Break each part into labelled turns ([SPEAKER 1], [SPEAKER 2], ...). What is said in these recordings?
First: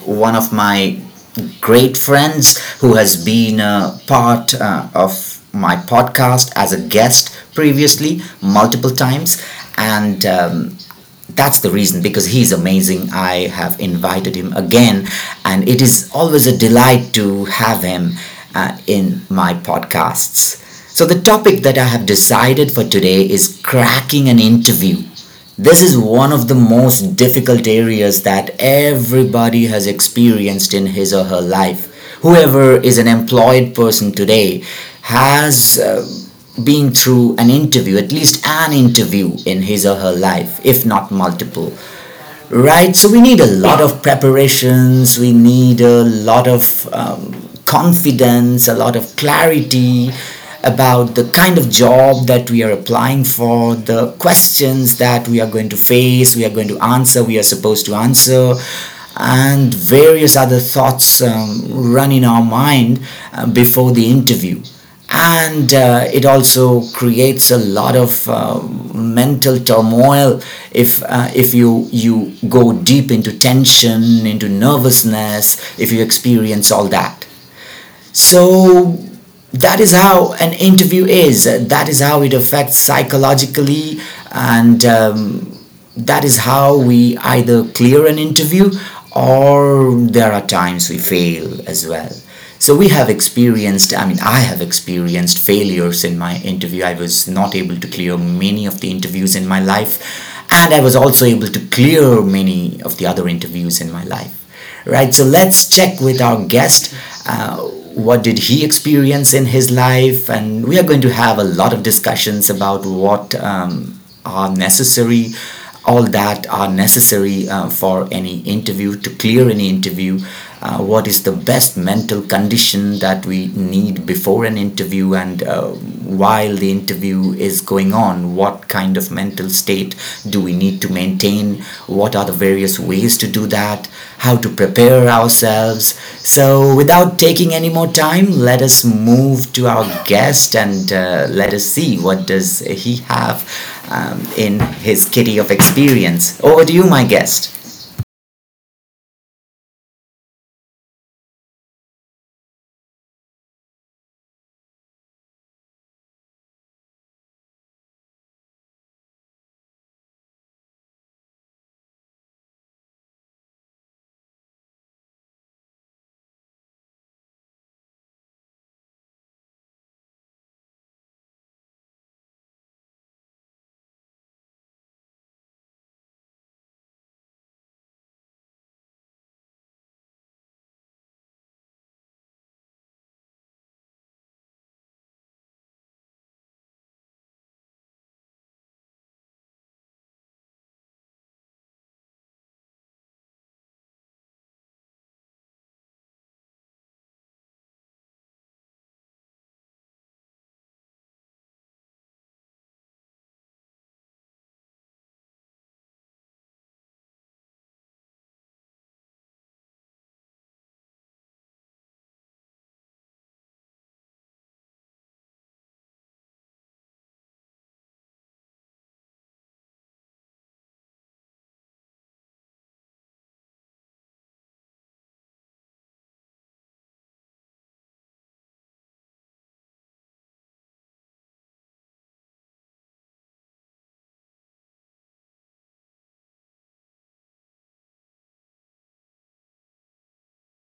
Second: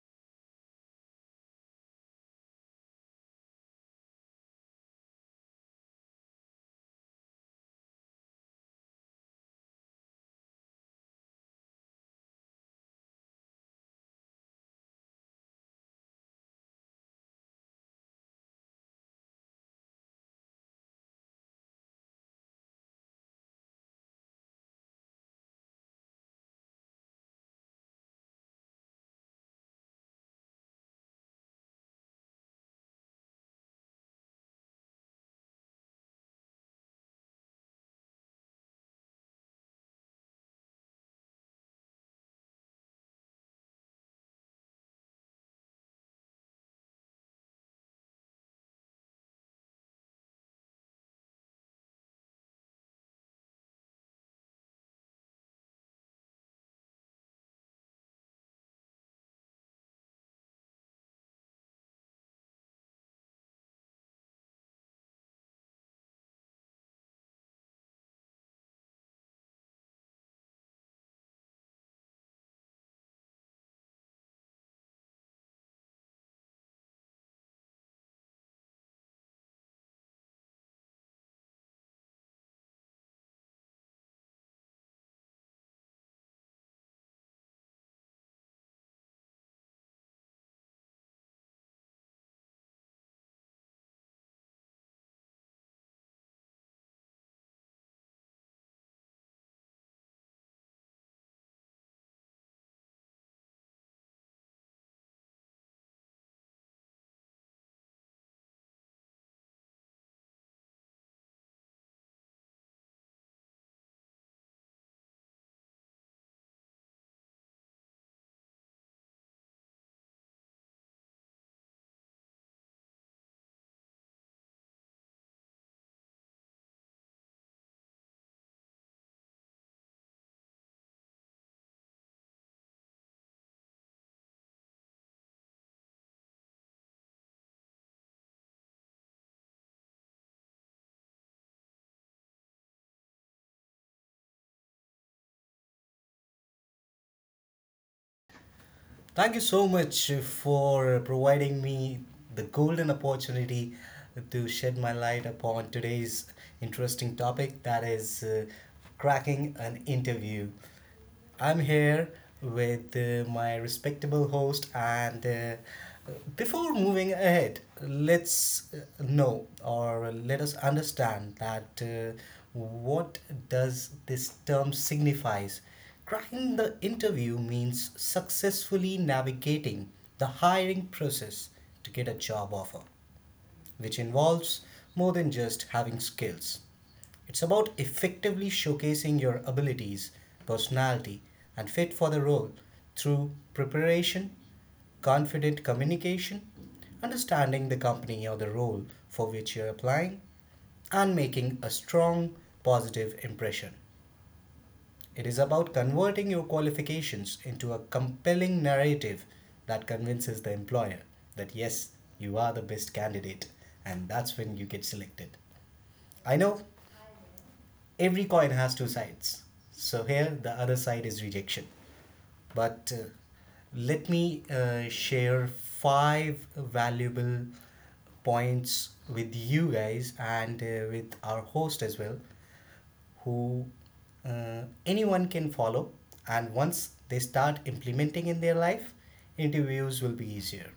[SPEAKER 1] one of my great friends who has been a part of my podcast as a guest previously multiple times. And That's the reason because he's amazing. I have invited him again, and it is always a delight to have him in my podcasts. So, the topic that I have decided for today is cracking an interview. This is one of the most difficult areas that everybody has experienced in his or her life. Whoever is an employed person today has been through an interview, at least an interview in his or her life, if not multiple, right? So we need a lot of preparations, we need a lot of confidence, a lot of clarity about the kind of job that we are applying for, the questions that we are going to face, we are going to answer, we are supposed to answer, and various other thoughts run in our mind before the interview, and it also creates a lot of mental turmoil if you go deep into tension, into nervousness, if you experience all that. So that is how an interview is, that is how it affects psychologically, and that is how we either clear an interview or there are times we fail as well. So we have experienced, I mean, I have experienced failures in my interview. I was not able to clear many of the interviews in my life, and I was also able to clear many of the other interviews in my life, right? So let's check with our guest. Uh, what did he experience in his life? And we are going to have a lot of discussions about what are necessary, all that are necessary for any interview, to clear any interview. Uh, what is the best mental condition that we need before an interview, and while the interview is going on, what kind of mental state do we need to maintain, what are the various ways to do that, how to prepare ourselves. So without taking any more time, let us move to our guest, and let us see what does he have in his kitty of experience. Over to you, my guest.
[SPEAKER 2] Thank you so much for providing me the golden opportunity to shed my light upon today's interesting topic, that is cracking an interview. I'm here with my respectable host, and before moving ahead, let's know or let us understand that what does this term signifies. Cracking the interview means successfully navigating the hiring process to get a job offer, which involves more than just having skills. It's about effectively showcasing your abilities, personality, and fit for the role through preparation, confident communication, understanding the company or the role for which you're applying, and making a strong positive impression. It is about converting your qualifications into a compelling narrative that convinces the employer that yes, you are the best candidate, and that's when you get selected. I know every coin has two sides. So here the other side is rejection, but let me share five valuable points with you guys and with our host as well who anyone can follow. And once they start implementing in their life, interviews will be easier.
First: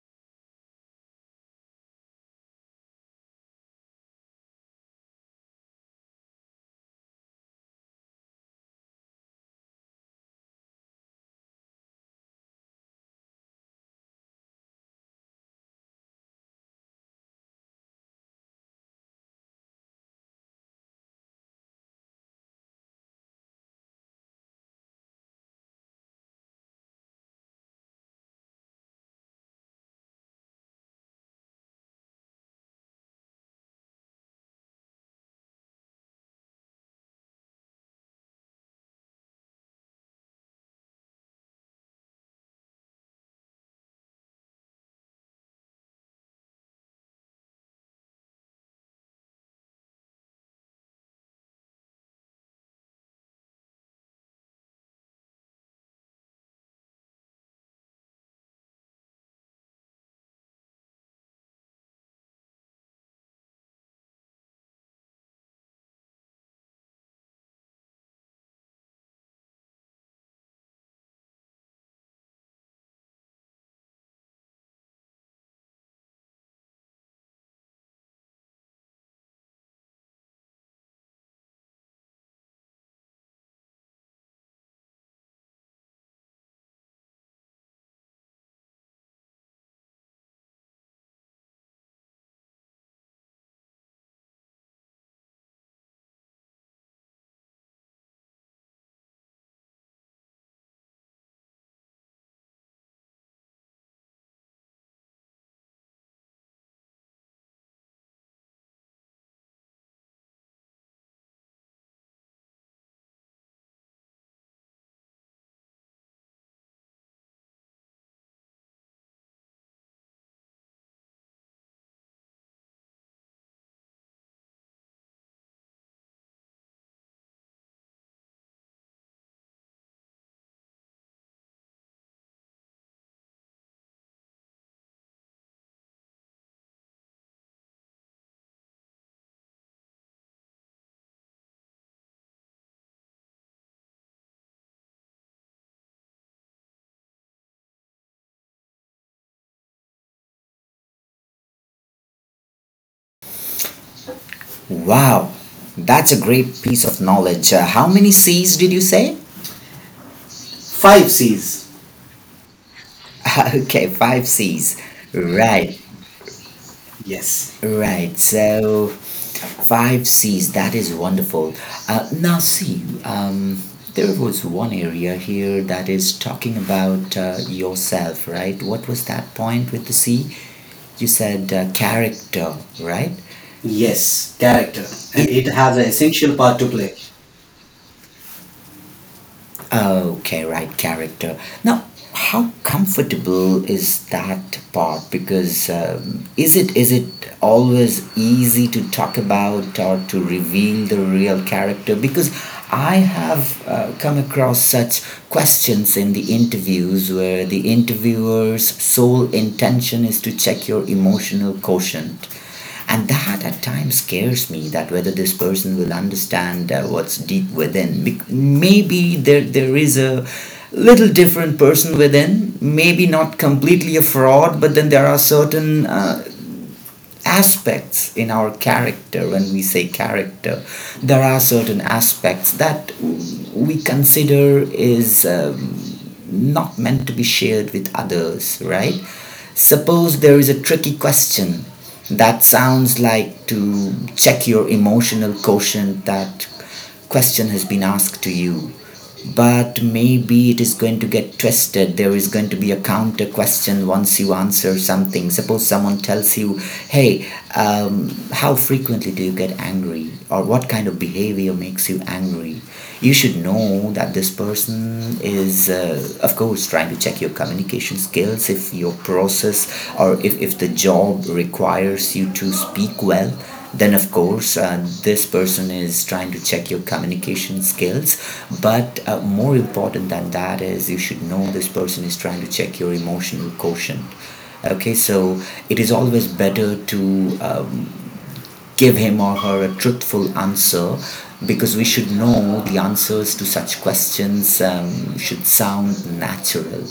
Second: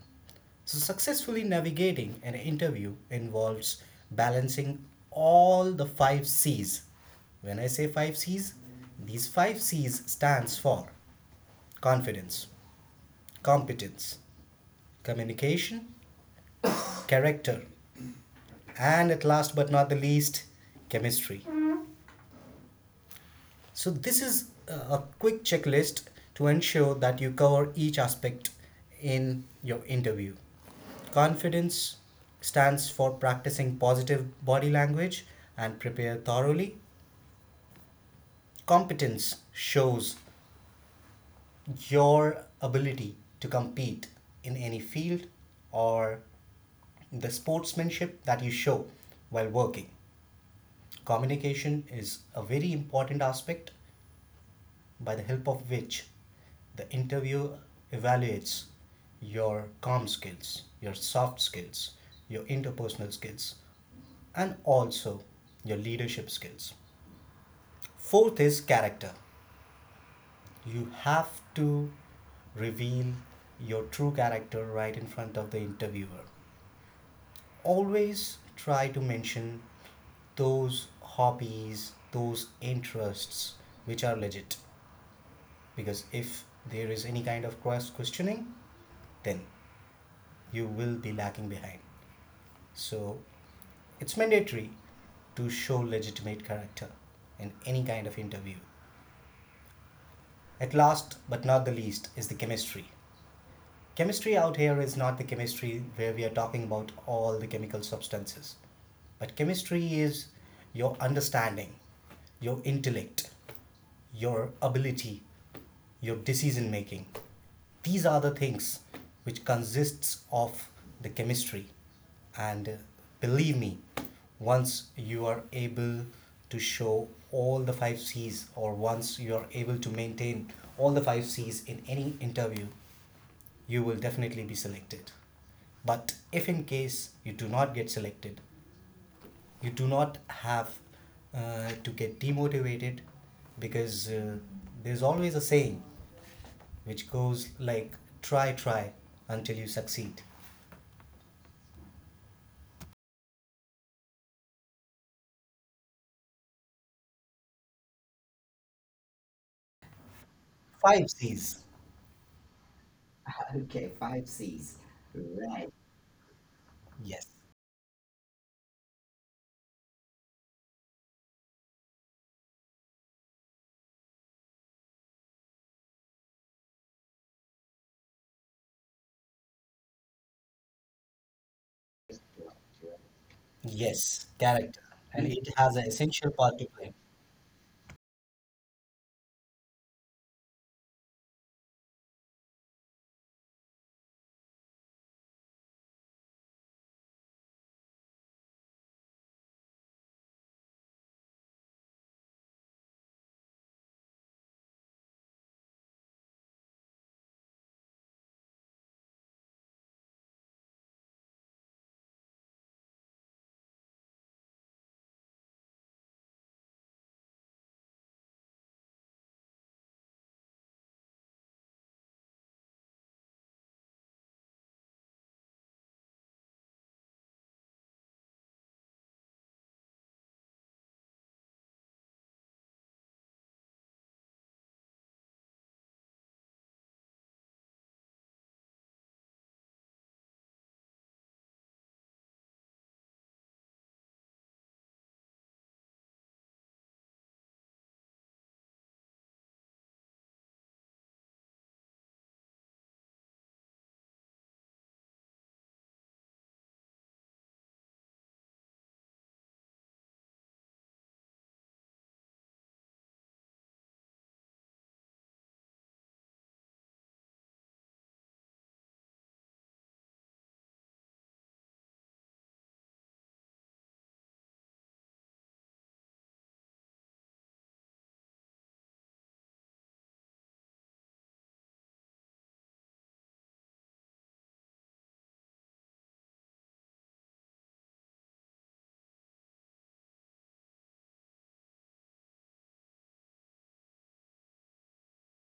[SPEAKER 2] So, successfully navigating an interview involves balancing all the 5 Cs. When I say 5 Cs, these 5 Cs stands for confidence, competence, communication, character, and at last but not the least, chemistry. So, this is a quick checklist to ensure that you cover each aspect in your interview. Confidence stands for practicing positive body language and prepare thoroughly. Competence shows your ability to compete in any field or the sportsmanship that you show while working. Communication is a very important aspect by the help of which the interviewer evaluates your calm skills, your soft skills, your interpersonal skills, and also your leadership skills. Fourth is character. You have to reveal your true character right in front of the interviewer. Always try to mention those hobbies, those interests which are legit. Because if there is any kind of cross questioning, then you will be lacking behind. So it's mandatory to show legitimate character in any kind of interview. At last but not the least is the chemistry. Chemistry out here is not the chemistry where we are talking about all the chemical substances, but chemistry is your understanding, your intellect, your ability, your decision making. These are the things which consists of the chemistry. And believe me, once you are able to show all the five C's, or once you are able to maintain all the five C's in any interview, you will definitely be selected. But if in case you do not get selected, you do not have to get demotivated, because there's always a saying which goes like, try, try until you succeed.
[SPEAKER 1] Wow, that's a great piece of knowledge. How many C's did you say? Five C's.
[SPEAKER 2] Five C's.
[SPEAKER 1] Okay, five C's.
[SPEAKER 2] Okay,
[SPEAKER 1] Right.
[SPEAKER 2] five C's. Right.
[SPEAKER 1] Yes, right.
[SPEAKER 2] Yes.
[SPEAKER 1] So, five C's, that is wonderful. Now, see, there was one area here that is talking about yourself, right? What was that point with the C? You said character, right? Yes, character. And it has
[SPEAKER 2] Yes.
[SPEAKER 1] an essential
[SPEAKER 2] Character.
[SPEAKER 1] part to
[SPEAKER 2] And
[SPEAKER 1] play.
[SPEAKER 2] it has an essential part to play.
[SPEAKER 1] Okay, right, character. Now, how comfortable is that part? Because is it always easy to talk about or to reveal the real character? Because I have come across such questions in the interviews where the interviewer's sole intention is to check your emotional quotient. And that at times scares me, that whether this person will understand what's deep within. Maybe there is a little different person within, maybe not completely a fraud, but then there are certain aspects in our character. When we say character, there are certain aspects that we consider is not meant to be shared with others, right? Suppose there is a tricky question that sounds like to check your emotional quotient, that question has been asked to you, but maybe it is going to get twisted, there is going to be a counter question once you answer something. Suppose someone tells you, hey, how frequently do you get angry, or what kind of behavior makes you angry. You should know that this person is, of course, trying to check your communication skills, if your process or if the job requires you to speak well, then of course this person is trying to check your communication skills. But more important than that is, you should know this person is trying to check your emotional quotient. Okay, so it is always better to give him or her a truthful answer, because we should know the answers to such questions should sound natural.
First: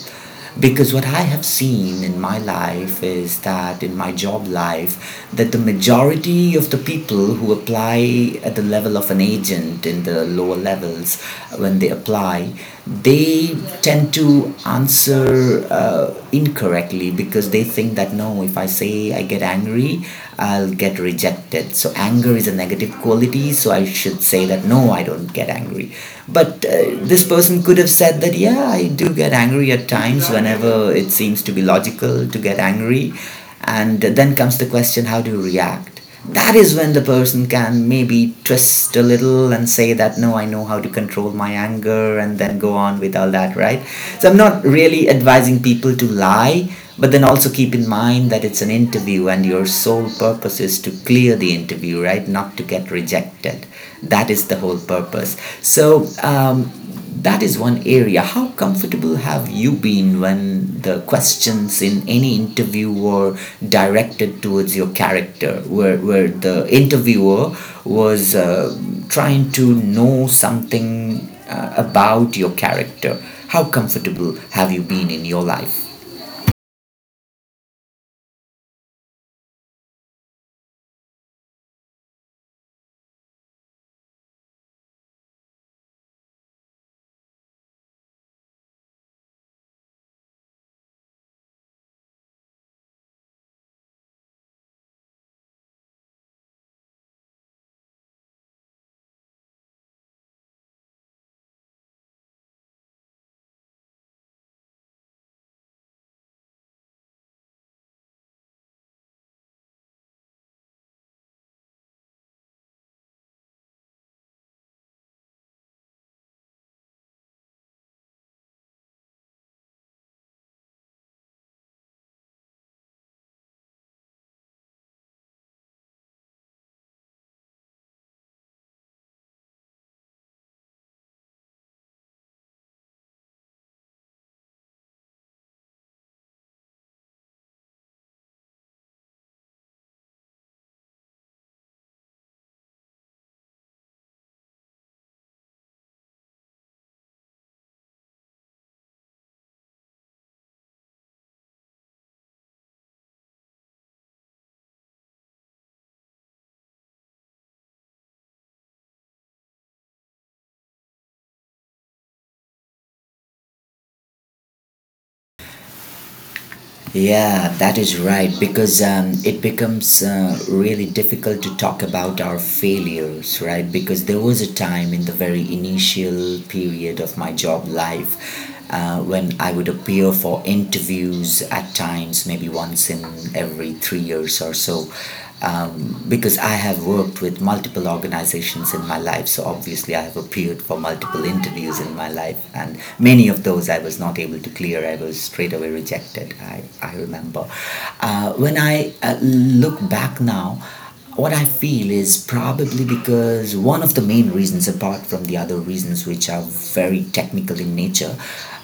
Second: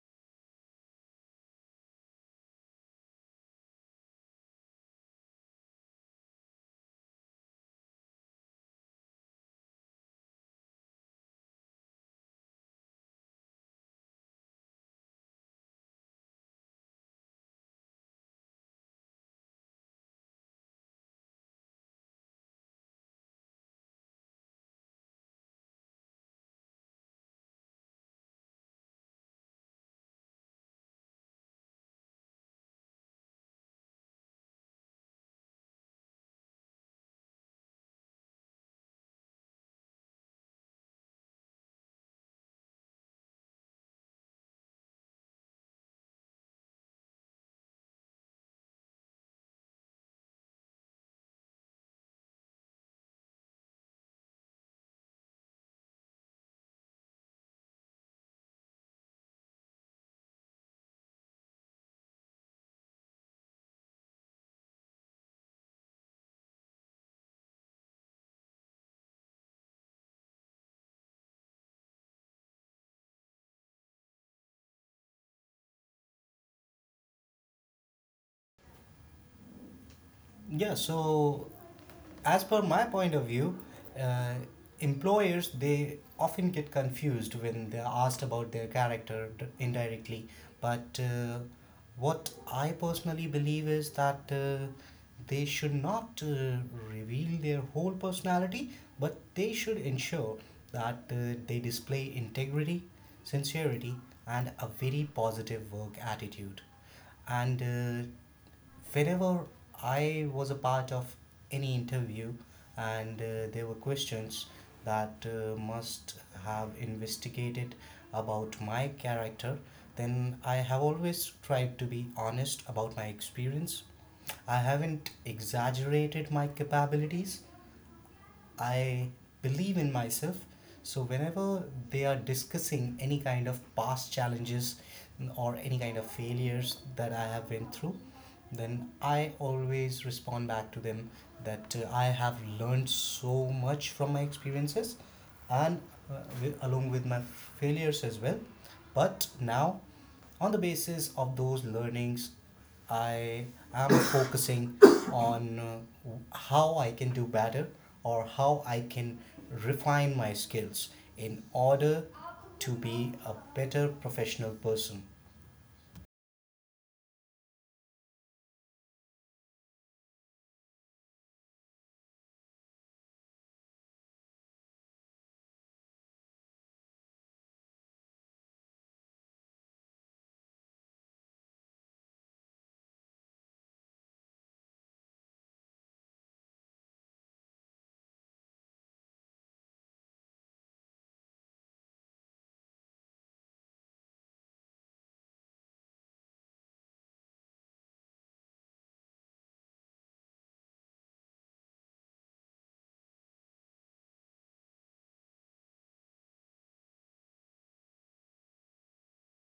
[SPEAKER 1] Because what I have seen in my life is that in my job life, that the majority of the people who apply at the level of an agent in the lower levels, when they apply, they tend to answer incorrectly, because they think that, no, if I say I get angry, I'll get rejected. So anger is a negative quality, so I should say that, no, I don't get angry. But this person could have said that, yeah, I do get angry at times whenever it seems to be logical to get angry. And then comes the question, how do you react? That is when the person can maybe twist a little and say that, no, I know how to control my anger, and then go on with all that, right? So I'm not really advising people to lie, but then also keep in mind that it's an interview and your sole purpose is to clear the interview, right, not to get rejected. That is the whole purpose. So that is one area. How comfortable have you been when the questions in any interview were directed towards your character, where the interviewer was trying to know something about your character? How comfortable have you been in your life?
[SPEAKER 2] Yeah, so as per my point of view, uh, employers they often get confused when they're asked about their character indirectly. But what I personally believe is that they should not reveal their whole personality, but they should ensure that they display integrity, sincerity, and a very positive work attitude. And whenever I was a part of any interview and there were questions that must have investigated about my character, then I have always tried to be honest about my experience. I haven't exaggerated my capabilities. I believe in myself. So whenever they are discussing any kind of past challenges or any kind of failures that I have been through, then I always respond back to them that I have learned so much from my experiences and along with my failures as well. But now, on the basis of those learnings, I am focusing on how I can do better or how I can refine my skills in order to be a better professional person.
[SPEAKER 1] Yeah, that is right, because it becomes really difficult to talk about our failures, right? Because there was a time in the very initial period of my job life when I would appear for interviews at times, maybe once in every 3 years or so, because I have worked with multiple organizations in my life, so obviously I have appeared for multiple interviews in my life, and many of those I was not able to clear. I was straight away rejected. I remember. When I look back now, what I feel is probably because one of the main reasons, apart from the other reasons which are very technical in nature,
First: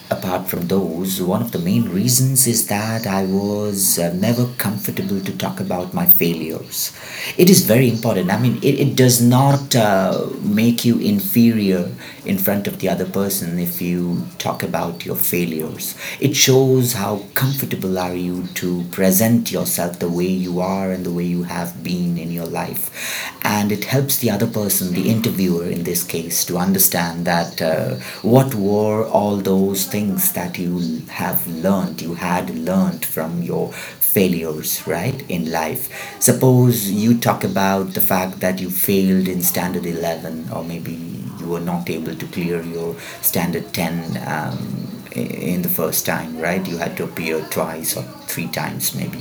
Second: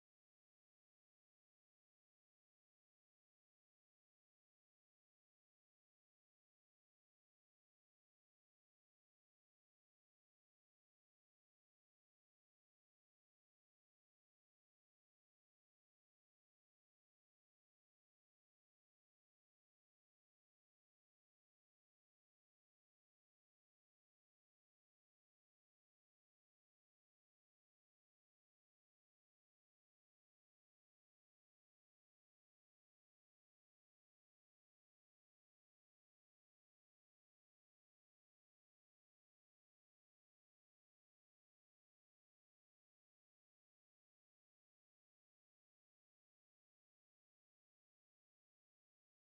[SPEAKER 1] apart from those, one of the main reasons is that I was never comfortable to talk about my failures. It is very important. I mean, it does not make you inferior in front of the other person if you talk about your failures. It shows how comfortable are you to present yourself the way you are and the way you have been in your life. And it helps the other person, the interviewer in this case, to understand that what were all those things that you have learned, you had learned from your failures, right, in life. Suppose you talk about the fact that you failed in standard 11, or maybe you were not able to clear your standard 10 in the first time, right? You had to appear twice or three times, maybe.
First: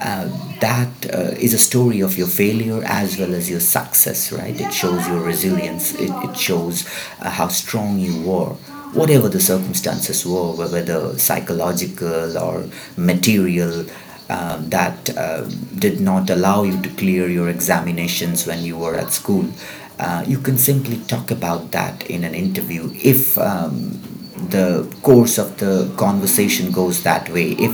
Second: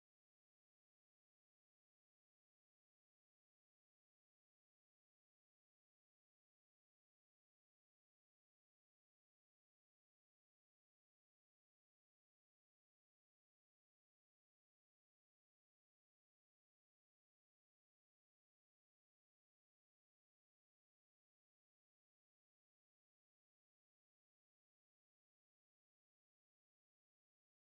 [SPEAKER 1] Uh, that is a story of your failure as well as your success, right? It shows your resilience, it shows how strong you were whatever the circumstances were, whether psychological or material, that did not allow you to clear your examinations when you were at school. Uh, you can simply talk about that in an interview if the course of the conversation goes that way. If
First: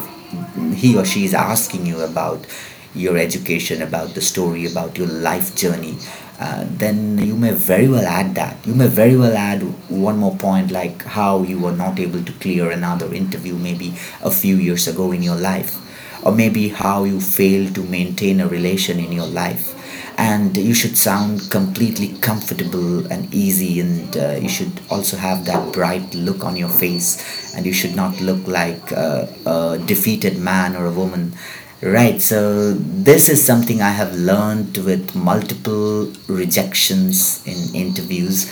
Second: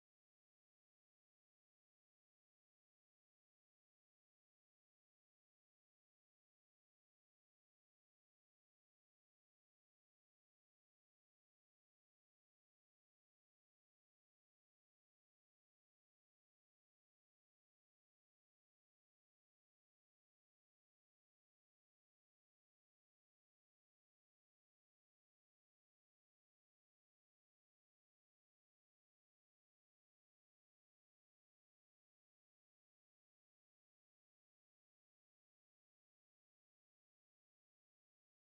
[SPEAKER 1] he or she is asking you about your education, about the story, about your life journey, then you may very well add that. You may very well add one more point, like how you were not able to clear another interview maybe a few years ago in your life, or maybe how you fail to maintain a relation in your life. And you should sound completely comfortable and easy, and you should also have that bright look on your face, and you should not look like a defeated man or a woman. Right, so this is something I have learned with multiple rejections in interviews,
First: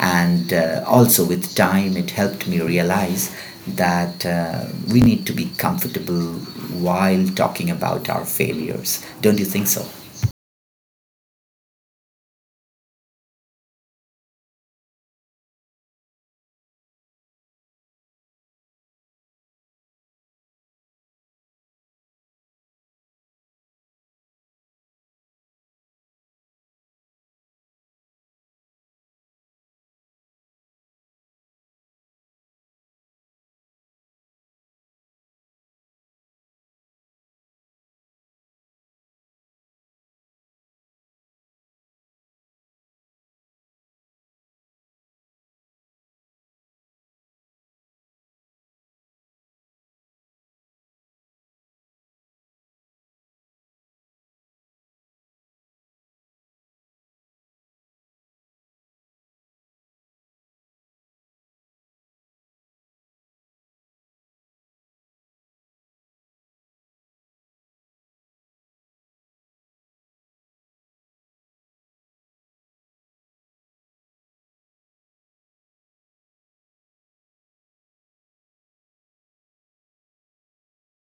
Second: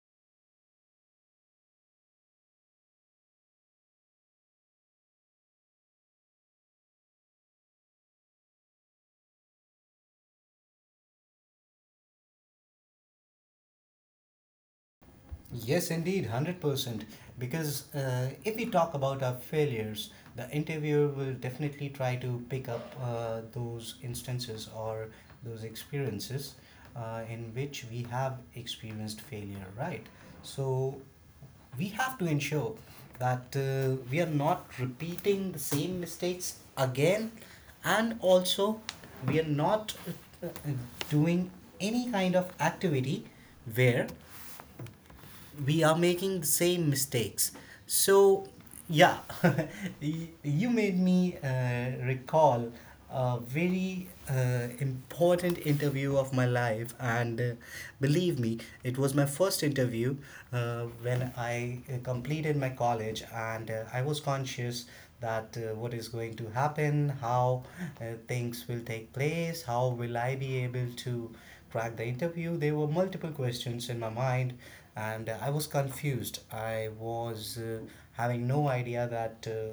[SPEAKER 1] and also with time it helped me realize that we need to be comfortable while talking about our failures. Don't you think so?
[SPEAKER 2] Yes, indeed, 100%. Because if we talk about our failures, the interviewer will definitely try to pick up those instances or those experiences in which we have experienced failure, right? So we have to ensure that we are not repeating the same mistakes again, and also we are not uh, uh, doing any kind of activity where we are making the same mistakes. So, yeah, you made me recall a very important interview of my life, and believe me, it was my first interview when I completed my college, and I was conscious that what is going to happen, how things will take place, how will I be able to crack the interview. There were multiple questions in my mind, and I was confused. I was having no idea that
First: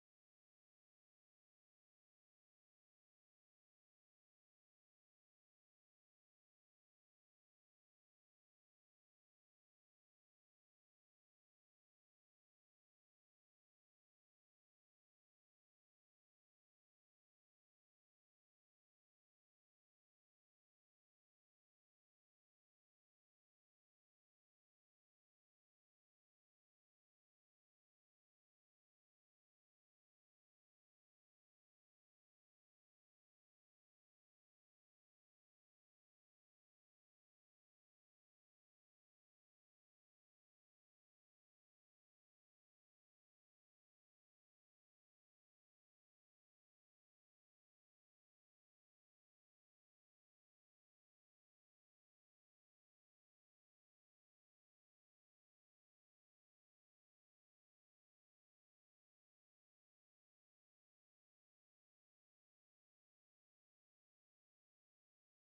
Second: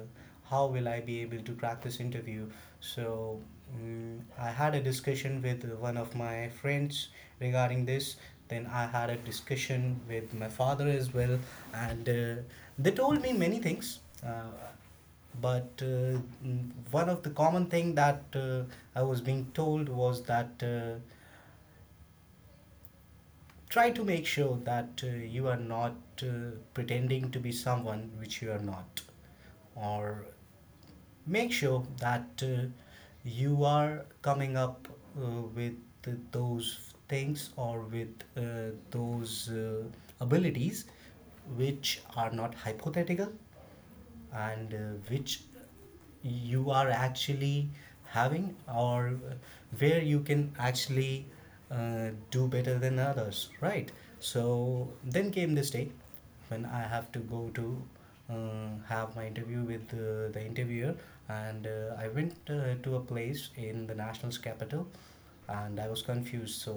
[SPEAKER 2] how will I be able to crack this interview. So I had a discussion with one of my friends regarding this. Then I had a discussion with my father as well, and they told me many things. But one of the common thing that I was being told was that try to make sure that you are not uh, pretending to be someone which you are not, or make sure that you are coming up uh, with those things or with those abilities which are not hypothetical, and which you are actually having, or where you can actually do better than others, right? So then came this day when I have to go to uh, have my interview with the interviewer, and I went to a place in the national's capital, and I was confused. So,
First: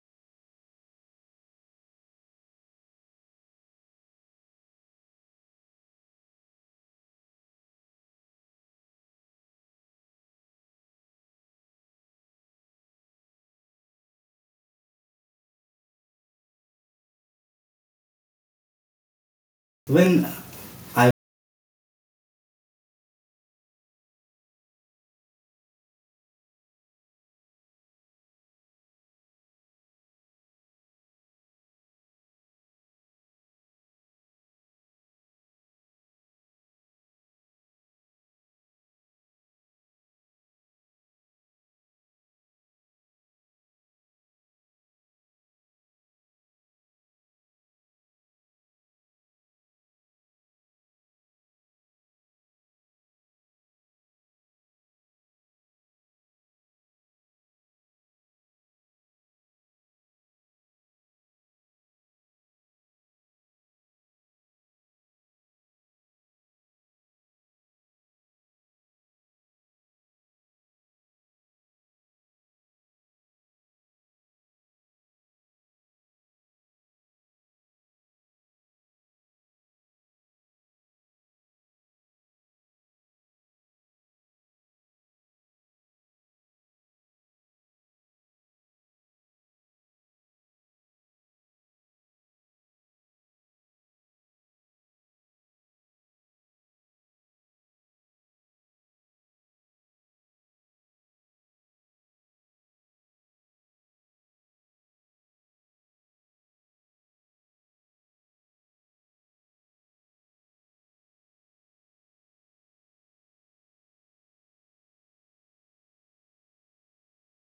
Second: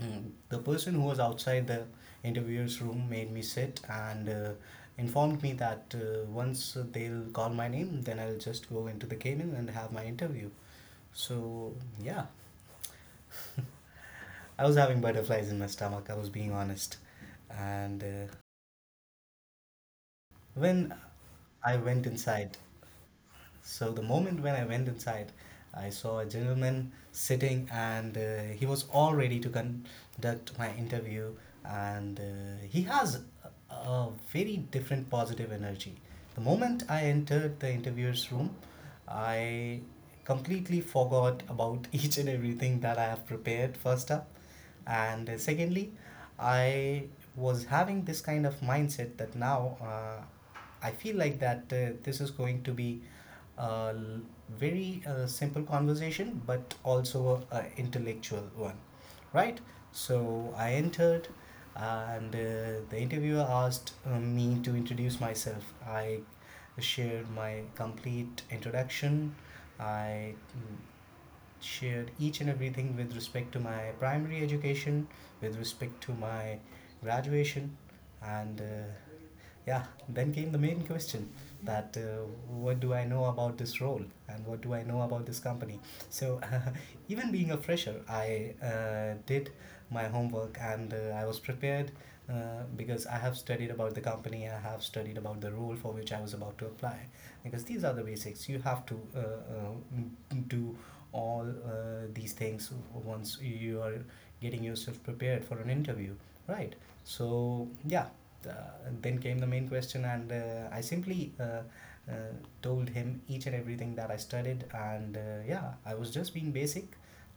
[SPEAKER 2] The person who was outside the interviewer's room made me sit and informed me that once they'll call my name, then I'll just go into the cabin and have my interview. So, yeah, I was having butterflies in my stomach, I was being honest. And
[SPEAKER 1] When
[SPEAKER 2] when
[SPEAKER 1] I
[SPEAKER 2] I went inside, so the moment when I went inside, I saw a gentleman sitting, and he was all ready to conduct my interview. And he has a very different positive energy. The moment I entered the interviewer's room, I completely forgot about each and everything that I have prepared. First up, and secondly, I was having this kind of mindset that now I feel like that this is going to be uh, very simple conversation, but also a intellectual one, right? So I entered, and the interviewer asked me to introduce myself. I shared my complete introduction. I shared each and everything with respect to my primary education, with respect to my graduation, and yeah, then came the main question that what do I know about this role and what do I know about this company? So, even being a fresher, I did my homework and I was prepared, because I have studied about the company, I have studied about the role for which I was about to apply. Because these are the basics. You have to do all these things once you are getting yourself prepared for an interview, right? So yeah, uh, then came the main question, and I simply uh, told him each and everything that I studied, and yeah, I was just being basic,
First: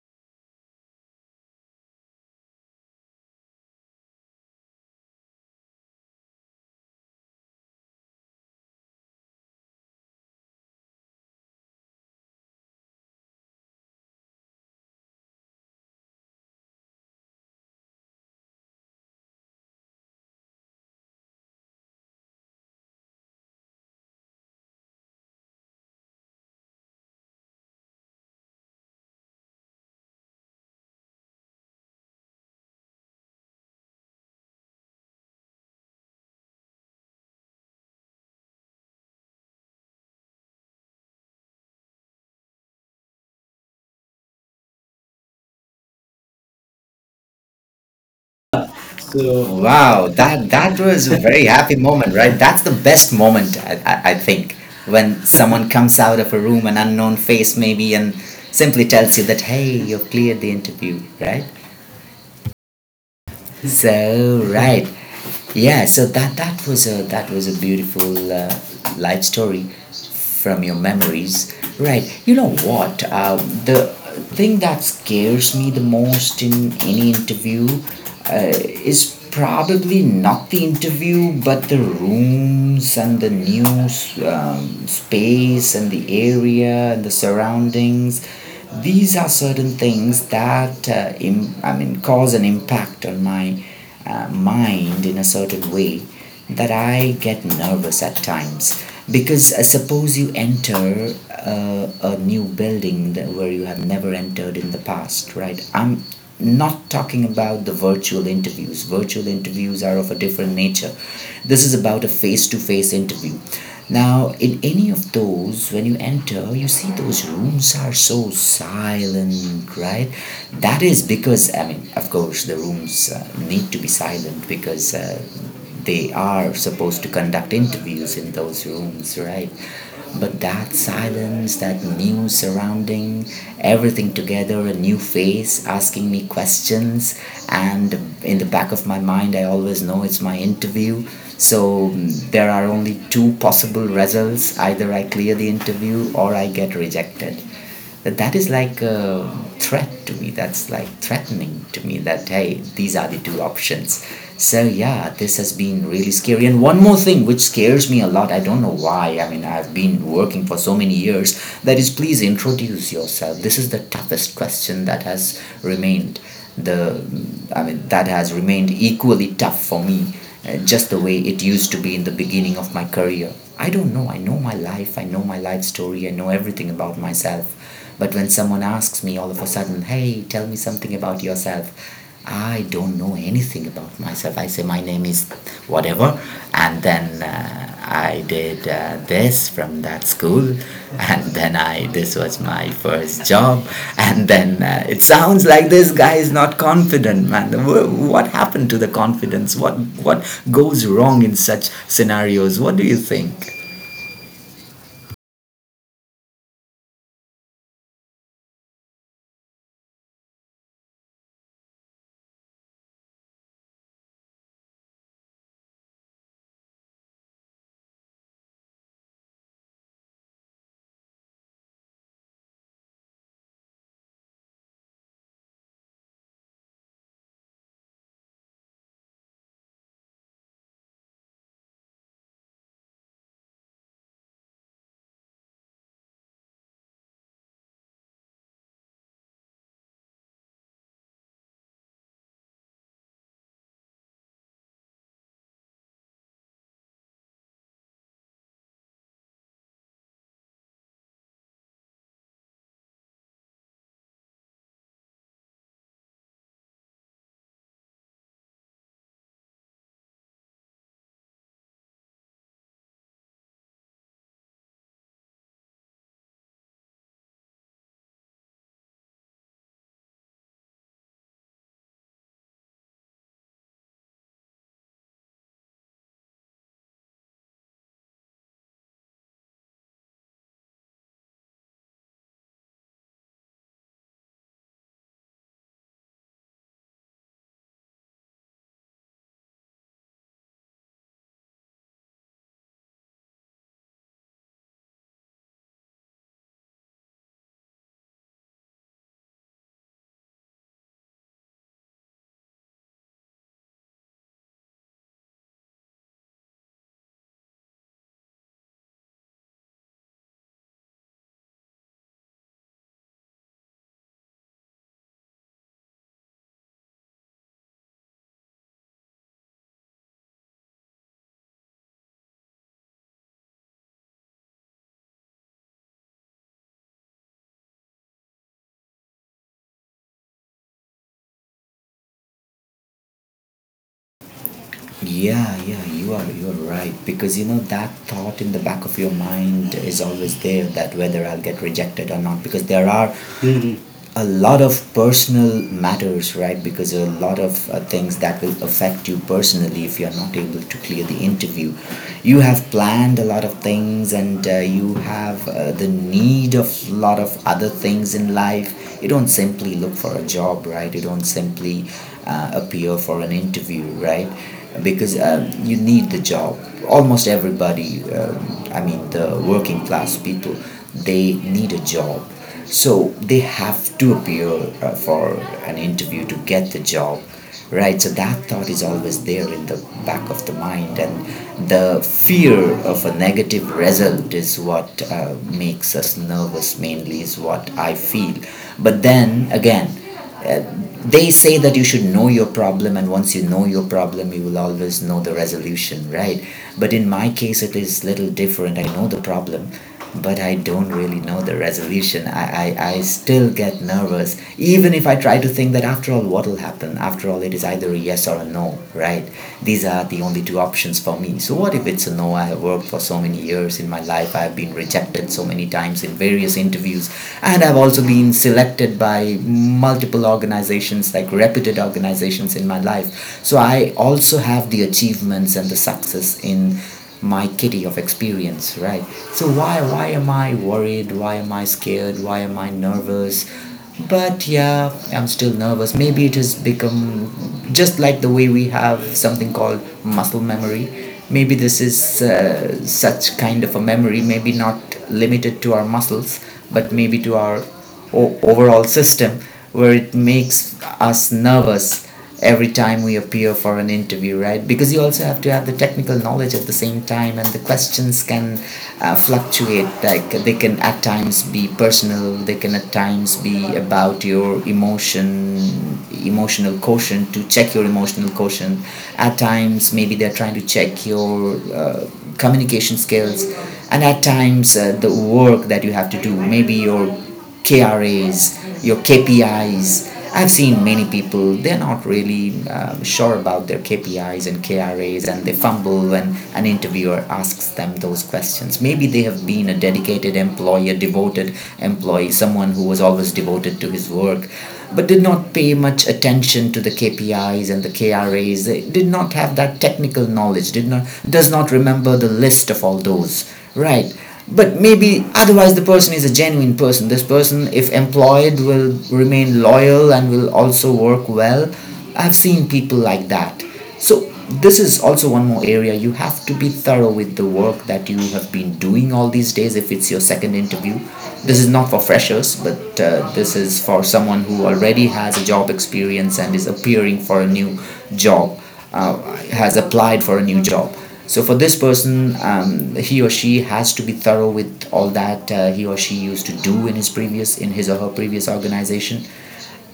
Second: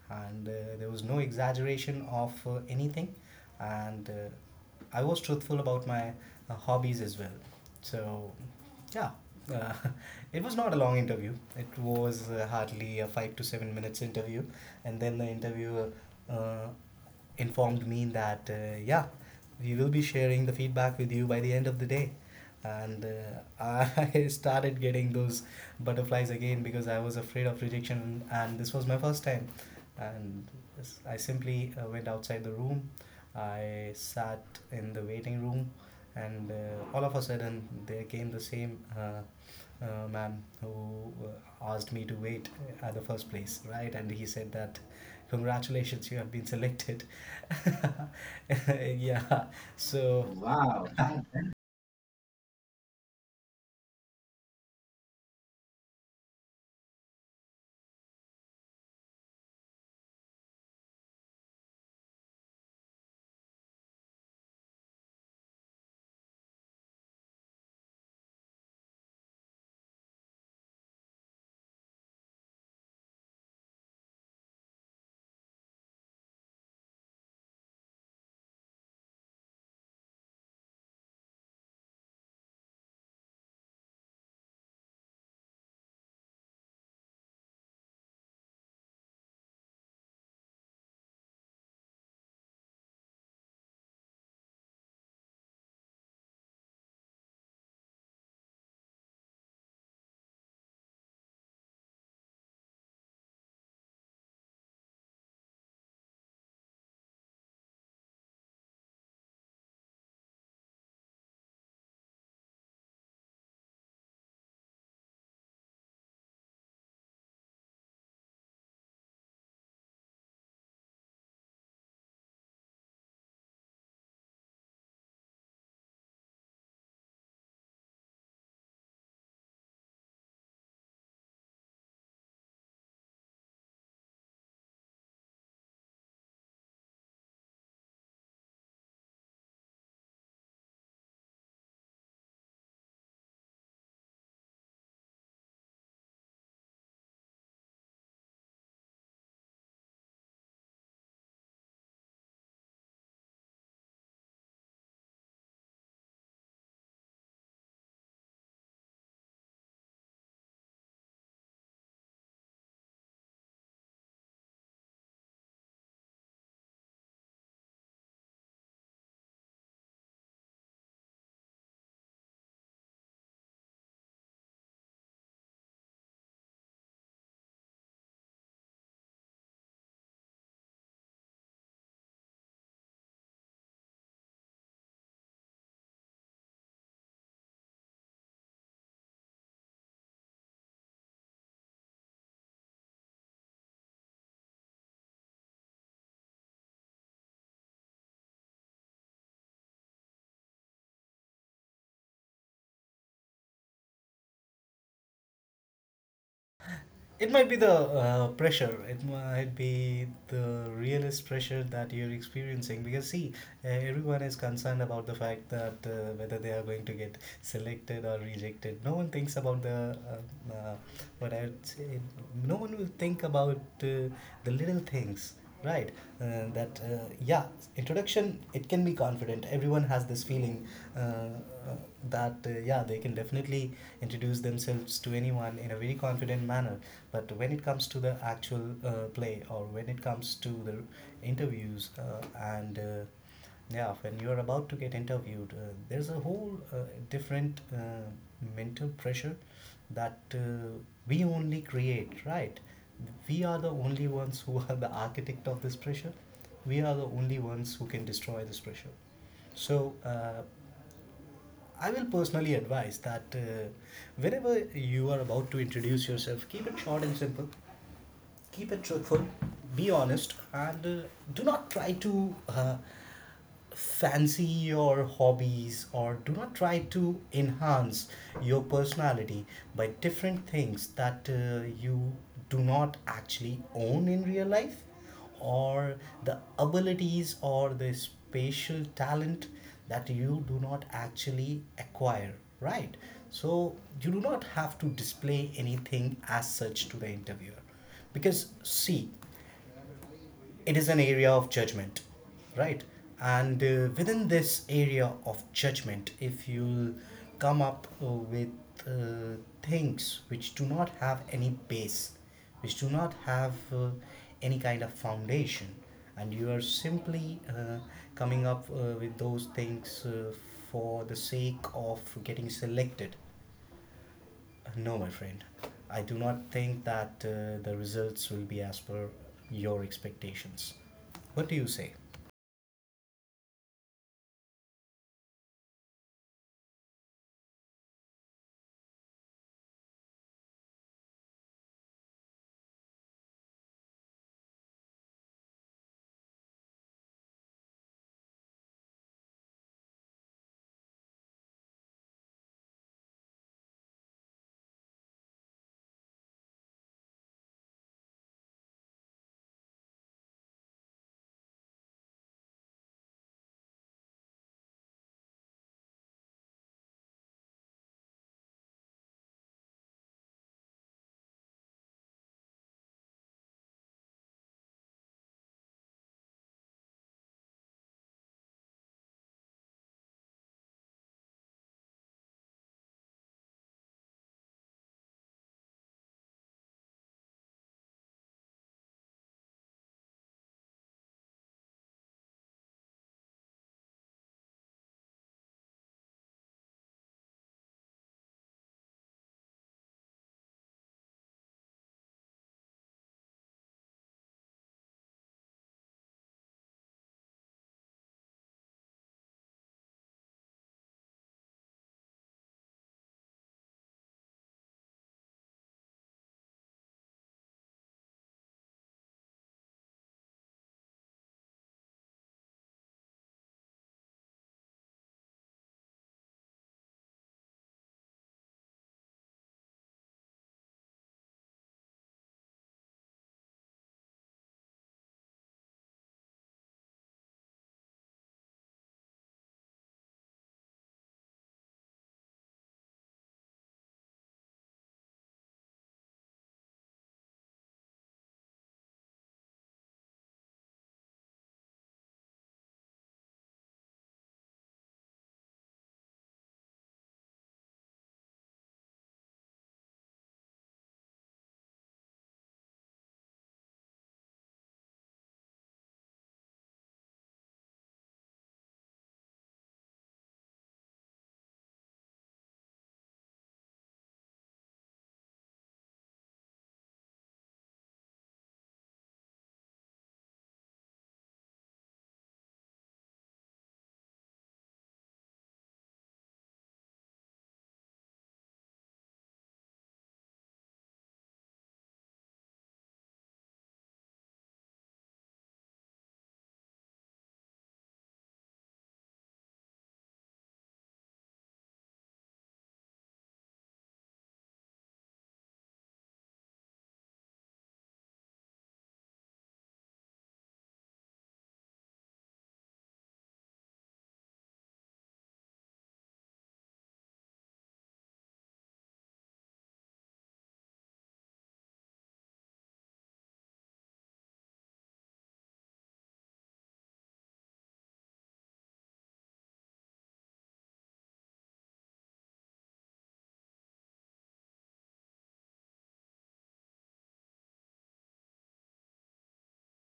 [SPEAKER 2] and there was no exaggeration of anything, and I was truthful about my hobbies as well. So yeah, uh, it was not a long interview, it was hardly a 5 to 7 minutes interview, and then the interviewer uh, informed me that, yeah, we will be sharing the feedback with you by the end of the day. And I started getting those butterflies again because I was afraid of rejection, and this was my first time. And I simply went outside the room. I sat in the waiting room, and all of a sudden there came the same man who asked me to wait at the first place, right? And he said that, congratulations, you have been selected.
[SPEAKER 1] so
[SPEAKER 2] Yeah.
[SPEAKER 1] wow,
[SPEAKER 2] So,
[SPEAKER 1] that
[SPEAKER 2] wow,
[SPEAKER 1] that was a very happy moment, right? That's the best moment, I, I think, when someone comes out of a room, an unknown face maybe, and simply tells you that, hey, you've cleared the interview, right? so right yeah so that was a beautiful life story from your memories, right? You know what, the thing that scares me the most in any interview uh, is probably not the interview but the rooms and the new space and the area and the surroundings. These are certain things that I mean cause an impact on my mind in a certain way that I get nervous at times, because suppose you enter a new building that where you have never entered in the past, right? I'm not talking about the virtual interviews. Virtual interviews are of a different nature. This is about a face to face interview. Now, in any of those, when you enter, you see those rooms are so silent, right? That is because, I mean, of course, the rooms need to be silent because they are supposed to conduct interviews in those rooms, right? But that silence, that new surrounding, everything together, a new face asking me questions, and in the back of my mind, I always know it's my interview. So there are only two possible results, either I clear the interview or I get rejected. That is like a threat to me. That's like threatening to me that, hey, these are the two options. So yeah, this has been really scary. And one more thing which scares me a lot, I don't know why, I mean, I've been working for so many years, that is, please introduce yourself. This is the toughest question that has remained the I mean that has remained equally tough for me, just the way it used to be in the beginning of my career. I don't know. I know my life. I know my life story. I know everything about myself. But when someone asks me all of a sudden, hey, tell me something about yourself, I don't know anything about myself. I say, my name is whatever. And then and I did this from that school, and then I this was my first job, and then it sounds like this guy is not confident, man. What happened to the confidence? What goes wrong in such scenarios? What do you think?
[SPEAKER 2] It might be the pressure. It might be the realist pressure that you're experiencing. Because see, everyone is concerned about the fact that whether they are going to get selected or rejected. No one thinks about the what I'd say. No one will think about uh, the little things, right? That yeah, introduction. It can be confident. Everyone has this feeling. Uh, uh, uh, that Yeah, they can definitely introduce themselves to anyone in a very confident manner, but when it comes to the actual play, or when it comes to the interviews and yeah, when you're about to get interviewed, there's a whole different mental pressure that we only create, right? We are the only ones who are the architect of this pressure. We are the only ones who can destroy this pressure. So I will personally advise that, whenever you are about to introduce yourself, keep it short and simple, keep it truthful, be honest, and do not try to fancy your hobbies, or do not try to enhance your personality by different things that you do not actually own in real life, or the abilities or the spatial talent that you do not actually acquire, right? So you do not have to display anything as such to the interviewer. Because, see, it is an area of judgment, right? And within this area of judgment, if you come up with uh, things which do not have any base, which do not have any kind of foundation, and you are simply coming up with those things for the sake of getting selected, no, my friend. I do not think that the results will be as per your expectations. What do you say?
[SPEAKER 1] Yeah, yeah, you are right, because you know that thought in the back of your mind is always there, that whether I'll get rejected or not, because there are a lot of personal matters, right? Because there are a lot of things that will affect you personally if you're not able to clear the interview. You have planned a lot of things, and you have the need of a lot of other things in life. You don't simply look for a job, right? You don't simply appear for an interview, right? Because you need the job. Almost everybody, I mean, the working class people, they need a job, so they have to appear for an interview to get the job, right? So that thought is always there in the back of the mind, and the fear of a negative result is what makes us nervous, mainly, is what I feel. But then again, uh, they say that you should know your problem, and once you know your problem, you will always know the resolution, right? But in my case, it is little different. I know the problem, but I don't really know the resolution. I still get nervous, even if I try to think that after all what will happen, after all it is either a yes or a no, right? These are the only two options for me. So what if it's a no? I have worked for so many years in my life. I have been rejected so many times in various interviews, and I've also been selected by multiple organizations, like reputed organizations in my life. So I also have the achievements and the success in my kitty of experience, right? So why am I worried? Why am I scared? Why am I nervous? But yeah, I'm still nervous. Maybe it has become just like the way we have something called muscle memory. Maybe this is such kind of a memory, maybe not limited to our muscles, but maybe to our overall system, where it makes us nervous every time we appear for an interview, right? Because you also have to have the technical knowledge at the same time, and the questions can fluctuate. Like they can at times be personal, they can at times be about your emotional quotient, to check your emotional quotient. At times maybe they're trying to check your communication skills, and at times the work that you have to do, maybe your KRAs, your KPIs. I've seen many people, they're not really sure about their KPIs and KRAs, and they fumble when an interviewer asks them those questions. Maybe they have been a dedicated employee, a devoted employee, someone who was always devoted to his work, but did not pay much attention to the KPIs and the KRAs. They did not have that technical knowledge, did not, does not remember the list of all those. Right. But maybe otherwise the person is a genuine person. This person, if employed, will remain loyal and will also work well. I've seen people like that. So this is also one more area. You have to be thorough with the work that you have been doing all these days, if it's your second interview. This is not for freshers, but this is for someone who already has a job experience and is appearing for a new job, has applied for a new job. So for this person, he or she has to be thorough with all that he or she used to do in in his or her previous organization,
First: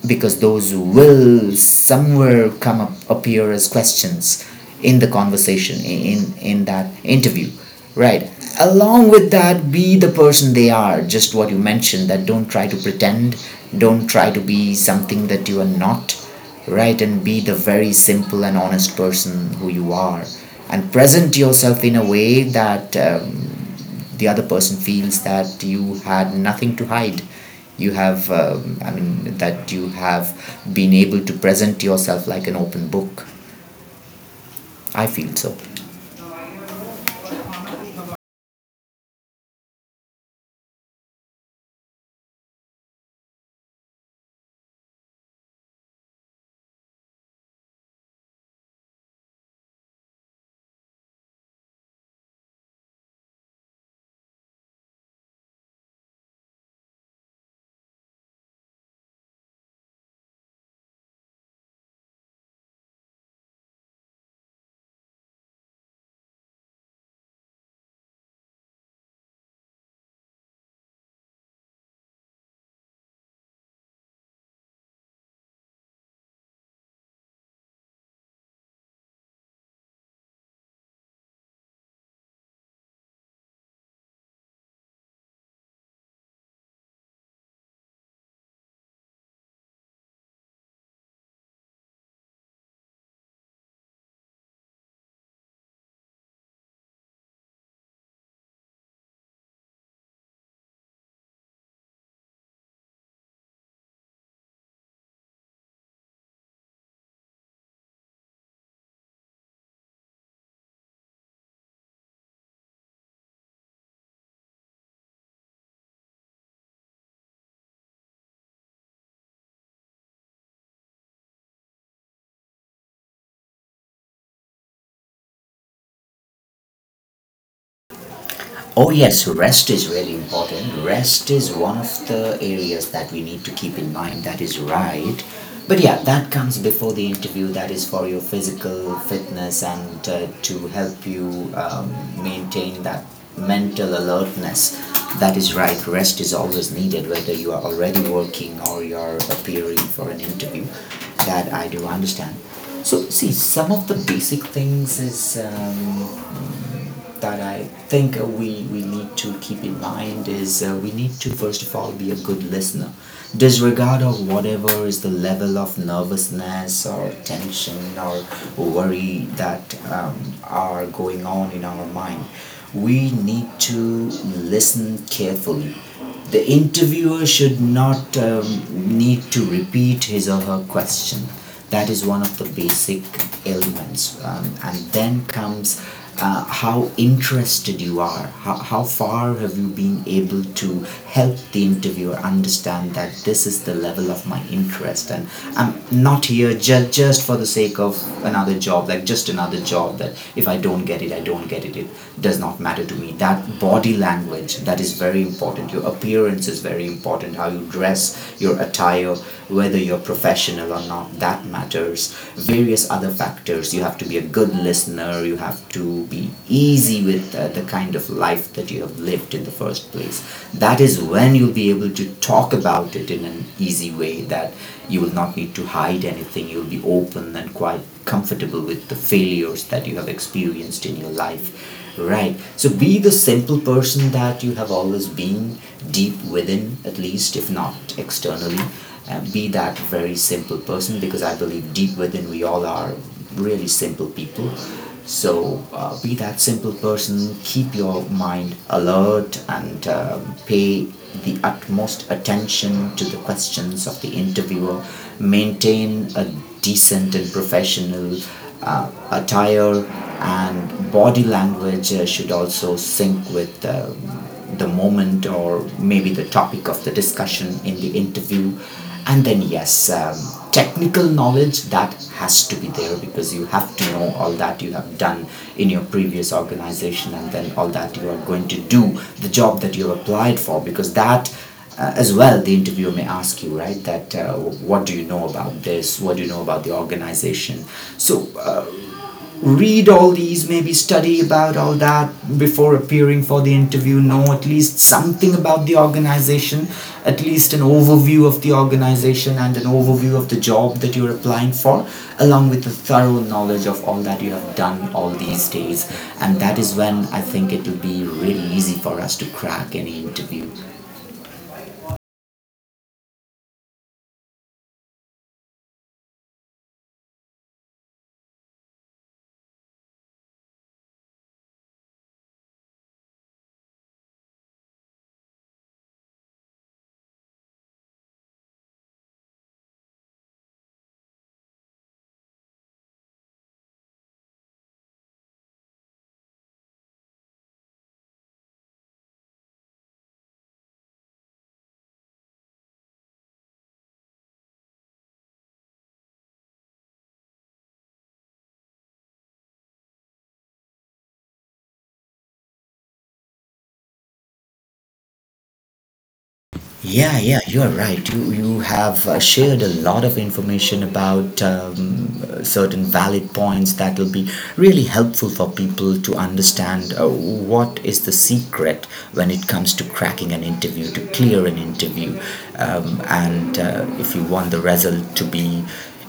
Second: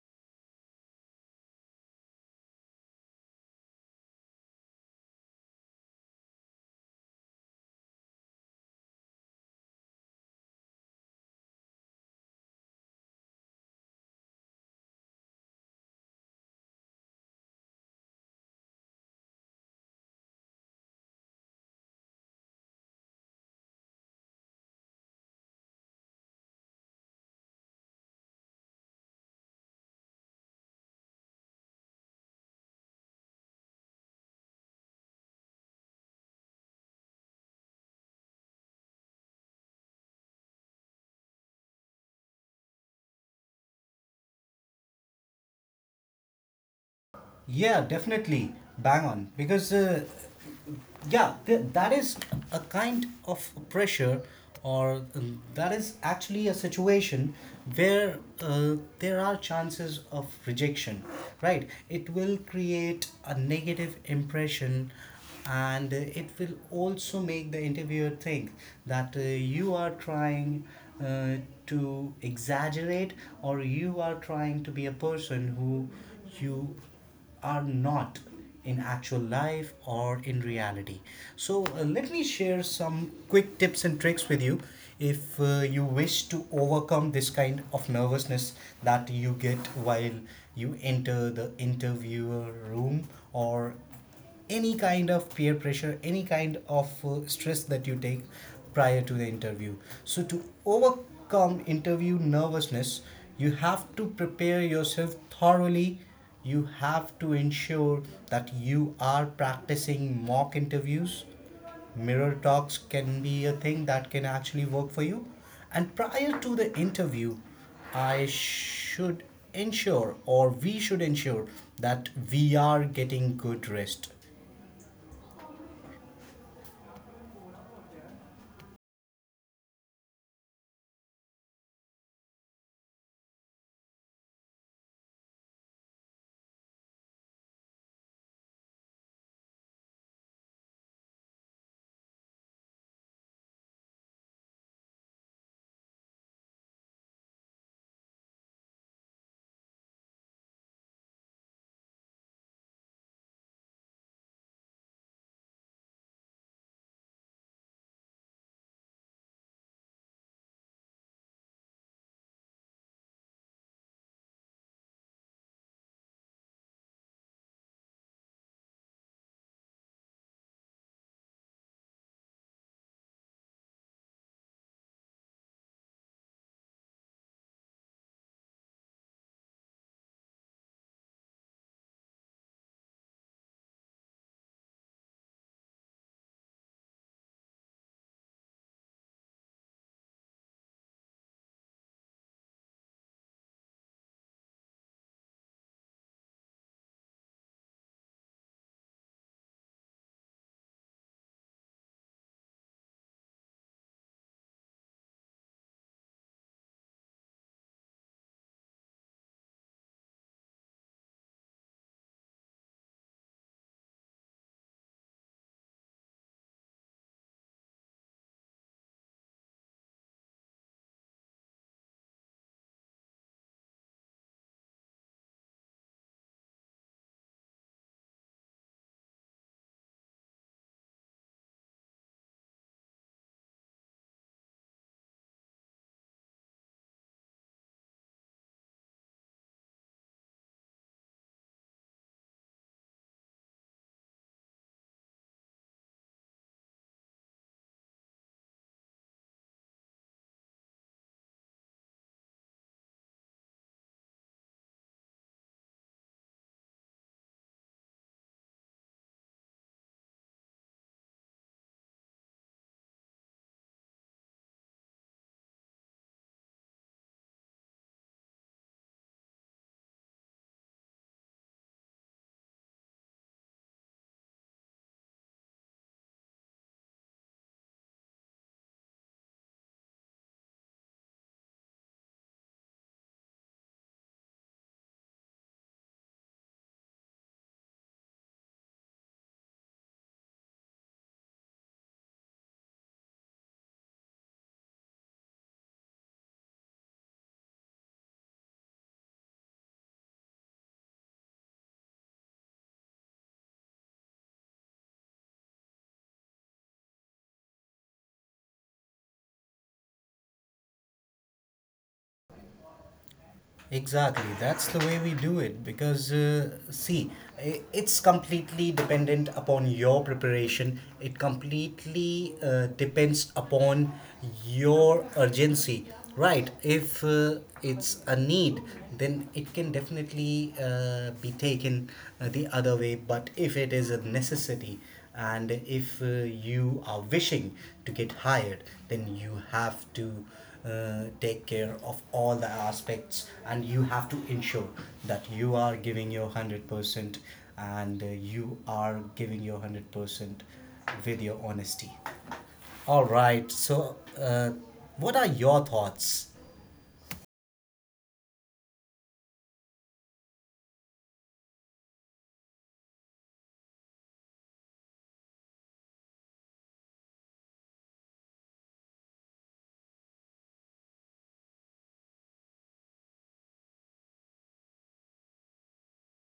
[SPEAKER 1] because those will somewhere come up appear as questions in the conversation, in that interview, right? Along with that, be the person they are. Just what you mentioned. That don't try to pretend. Don't try to be something that you are not, right? And be the very simple and honest person who you are, and present yourself in a way that the other person feels that you had nothing to hide. You have, I mean, that you have been able to present yourself like an open book. I feel so.
[SPEAKER 2] Yeah, definitely. Bang on. Because yeah, that is a kind of pressure, or that is actually a situation where there are chances of rejection. Right, it will create a negative impression, and it will also make the interviewer think that you are trying uh, to exaggerate, or you are trying to be a person who you are not in actual life or in reality. So, let me share some quick tips and tricks with you if you wish to overcome this kind of nervousness that you get while you enter the interviewer room, or any kind of peer pressure, any kind of stress that you take prior to the interview. So, to overcome interview nervousness, you have to prepare yourself thoroughly. You have to ensure that you are practicing mock interviews. Mirror talks can be a thing that can actually work for you. And prior to the interview, I should ensure, or we should ensure, that we are getting good rest.
[SPEAKER 1] Oh, yes, rest is really important. Rest is one of the areas that we need to keep in mind. That is right. But yeah, that comes before the interview. That is for your physical fitness and to help you maintain that mental alertness. That is right. Rest is always needed, whether you are already working or you're appearing for an interview. That I do understand. So, see, some of the basic things is that I think we need to keep in mind is we need to, first of all, be a good listener. Disregard of whatever is the level of nervousness or tension or worry that are going on in our mind. We need to listen carefully. The interviewer should not need to repeat his or her question. That is one of the basic elements. And then comes how interested you are, how far have you been able to help the interviewer understand that this is the level of my interest, and I'm not here just for the sake of another job, like just another job, that if I don't get it, I don't get it, it does not matter to me. That body language, that is very important. Your appearance is very important. How you dress, your attire, whether you're professional or not, that matters. Various other factors. You have to be a good listener. You have to be easy with the kind of life that you have lived in the first place. That is when you'll be able to talk about it in an easy way, that you will not need to hide anything. You'll be open and quite comfortable with the failures that you have experienced in your life. Right. So be the simple person that you have always been, deep within, at least, if not externally. Be that very simple person, because I believe deep within we all are really simple people. So be that simple person, keep your mind alert and pay the utmost attention to the questions of the interviewer, maintain a decent and professional attire, and body language should also sync with the moment, or maybe the topic of the discussion in the interview. And then, yes, technical knowledge, that has to be there, because you have to know all that you have done in your previous organization, and then all that you are going to do, the job that you have applied for, because that as well the interviewer may ask you, right, that what do you know about this, what do you know about the organization. So read all these, maybe study about all that before appearing for the interview, know at least something about the organization, at least an overview of the organization and an overview of the job that you're applying for, along with a thorough knowledge of all that you have done all these days. And that is when I think it will be really easy for us to crack any interview.
[SPEAKER 2] Exactly, that's the way we do it. Because see, it's completely dependent upon your preparation. It completely depends upon your urgency, right? If it's a need, then it can definitely be taken the other way. But if it is a necessity, and if you are wishing to get hired, then you have to take care of all the aspects, and you have to ensure that you are giving your 100%, and you are giving your 100% with your honesty. All right, so what are your thoughts?
[SPEAKER 1] Yeah, yeah, you're right. You have shared a lot of information about certain valid points that will be really helpful for people to understand what is the secret when it comes to cracking an interview, to clear an interview, and if you want the result to be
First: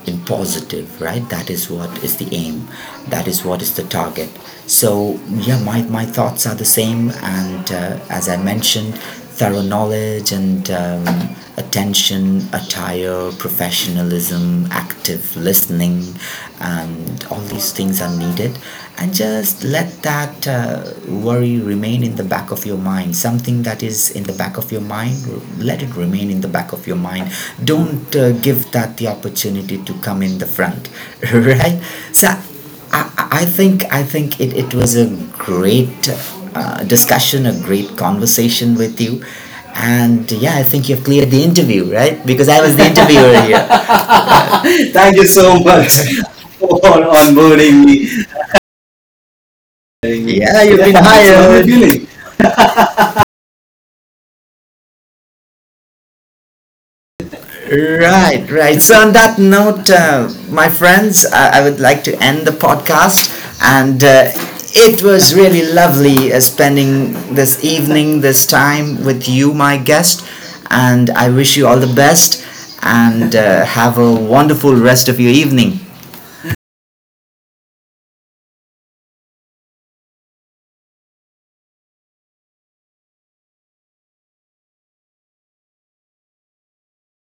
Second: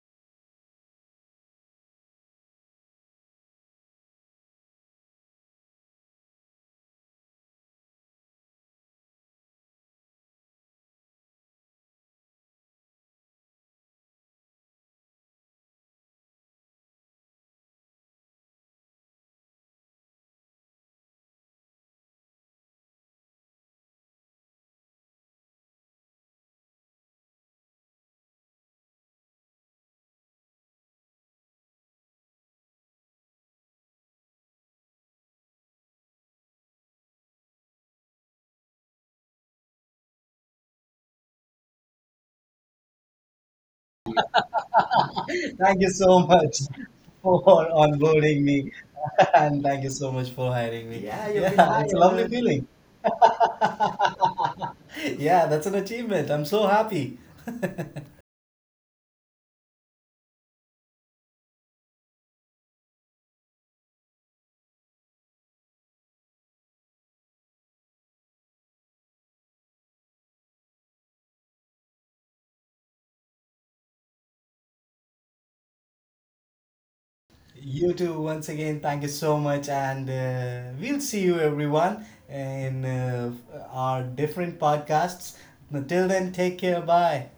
[SPEAKER 1] in positive, right? That is what is the aim, that is what is the target. So yeah, my thoughts are the same, and as I mentioned, thorough knowledge and attention, attire, professionalism, active listening, and all these things are needed. And just let that worry remain in the back of your mind. Something that is in the back of your mind, let it remain in the back of your mind. Don't give that the opportunity to come in the front. Right. So i, I think it was a great discussion, a great conversation with you. And yeah, I think you've cleared the interview, right? Because I was the interviewer here. Thank you so
[SPEAKER 2] Thank you so
[SPEAKER 1] much
[SPEAKER 2] much
[SPEAKER 1] for
[SPEAKER 2] for
[SPEAKER 1] onboarding me.
[SPEAKER 2] onboarding me. And thank you so
[SPEAKER 1] Yeah,
[SPEAKER 2] much
[SPEAKER 1] you've
[SPEAKER 2] for
[SPEAKER 1] been Yeah,
[SPEAKER 2] hiring me.
[SPEAKER 1] that's how
[SPEAKER 2] Yeah,
[SPEAKER 1] I
[SPEAKER 2] you've been Yeah, it's a
[SPEAKER 1] hired.
[SPEAKER 2] hired
[SPEAKER 1] Feel it.
[SPEAKER 2] lovely man feeling. Yeah, that's an achievement, I'm so happy.
[SPEAKER 1] Right, right. So, on that note, my friends, I would like to end the podcast. And it was really lovely spending this evening, this time with you, my guest. And I wish you all the best, and have a wonderful rest of your evening.
[SPEAKER 2] You too, once again, thank you so much, and we'll see you everyone in our different podcasts. Until then, take care. Bye.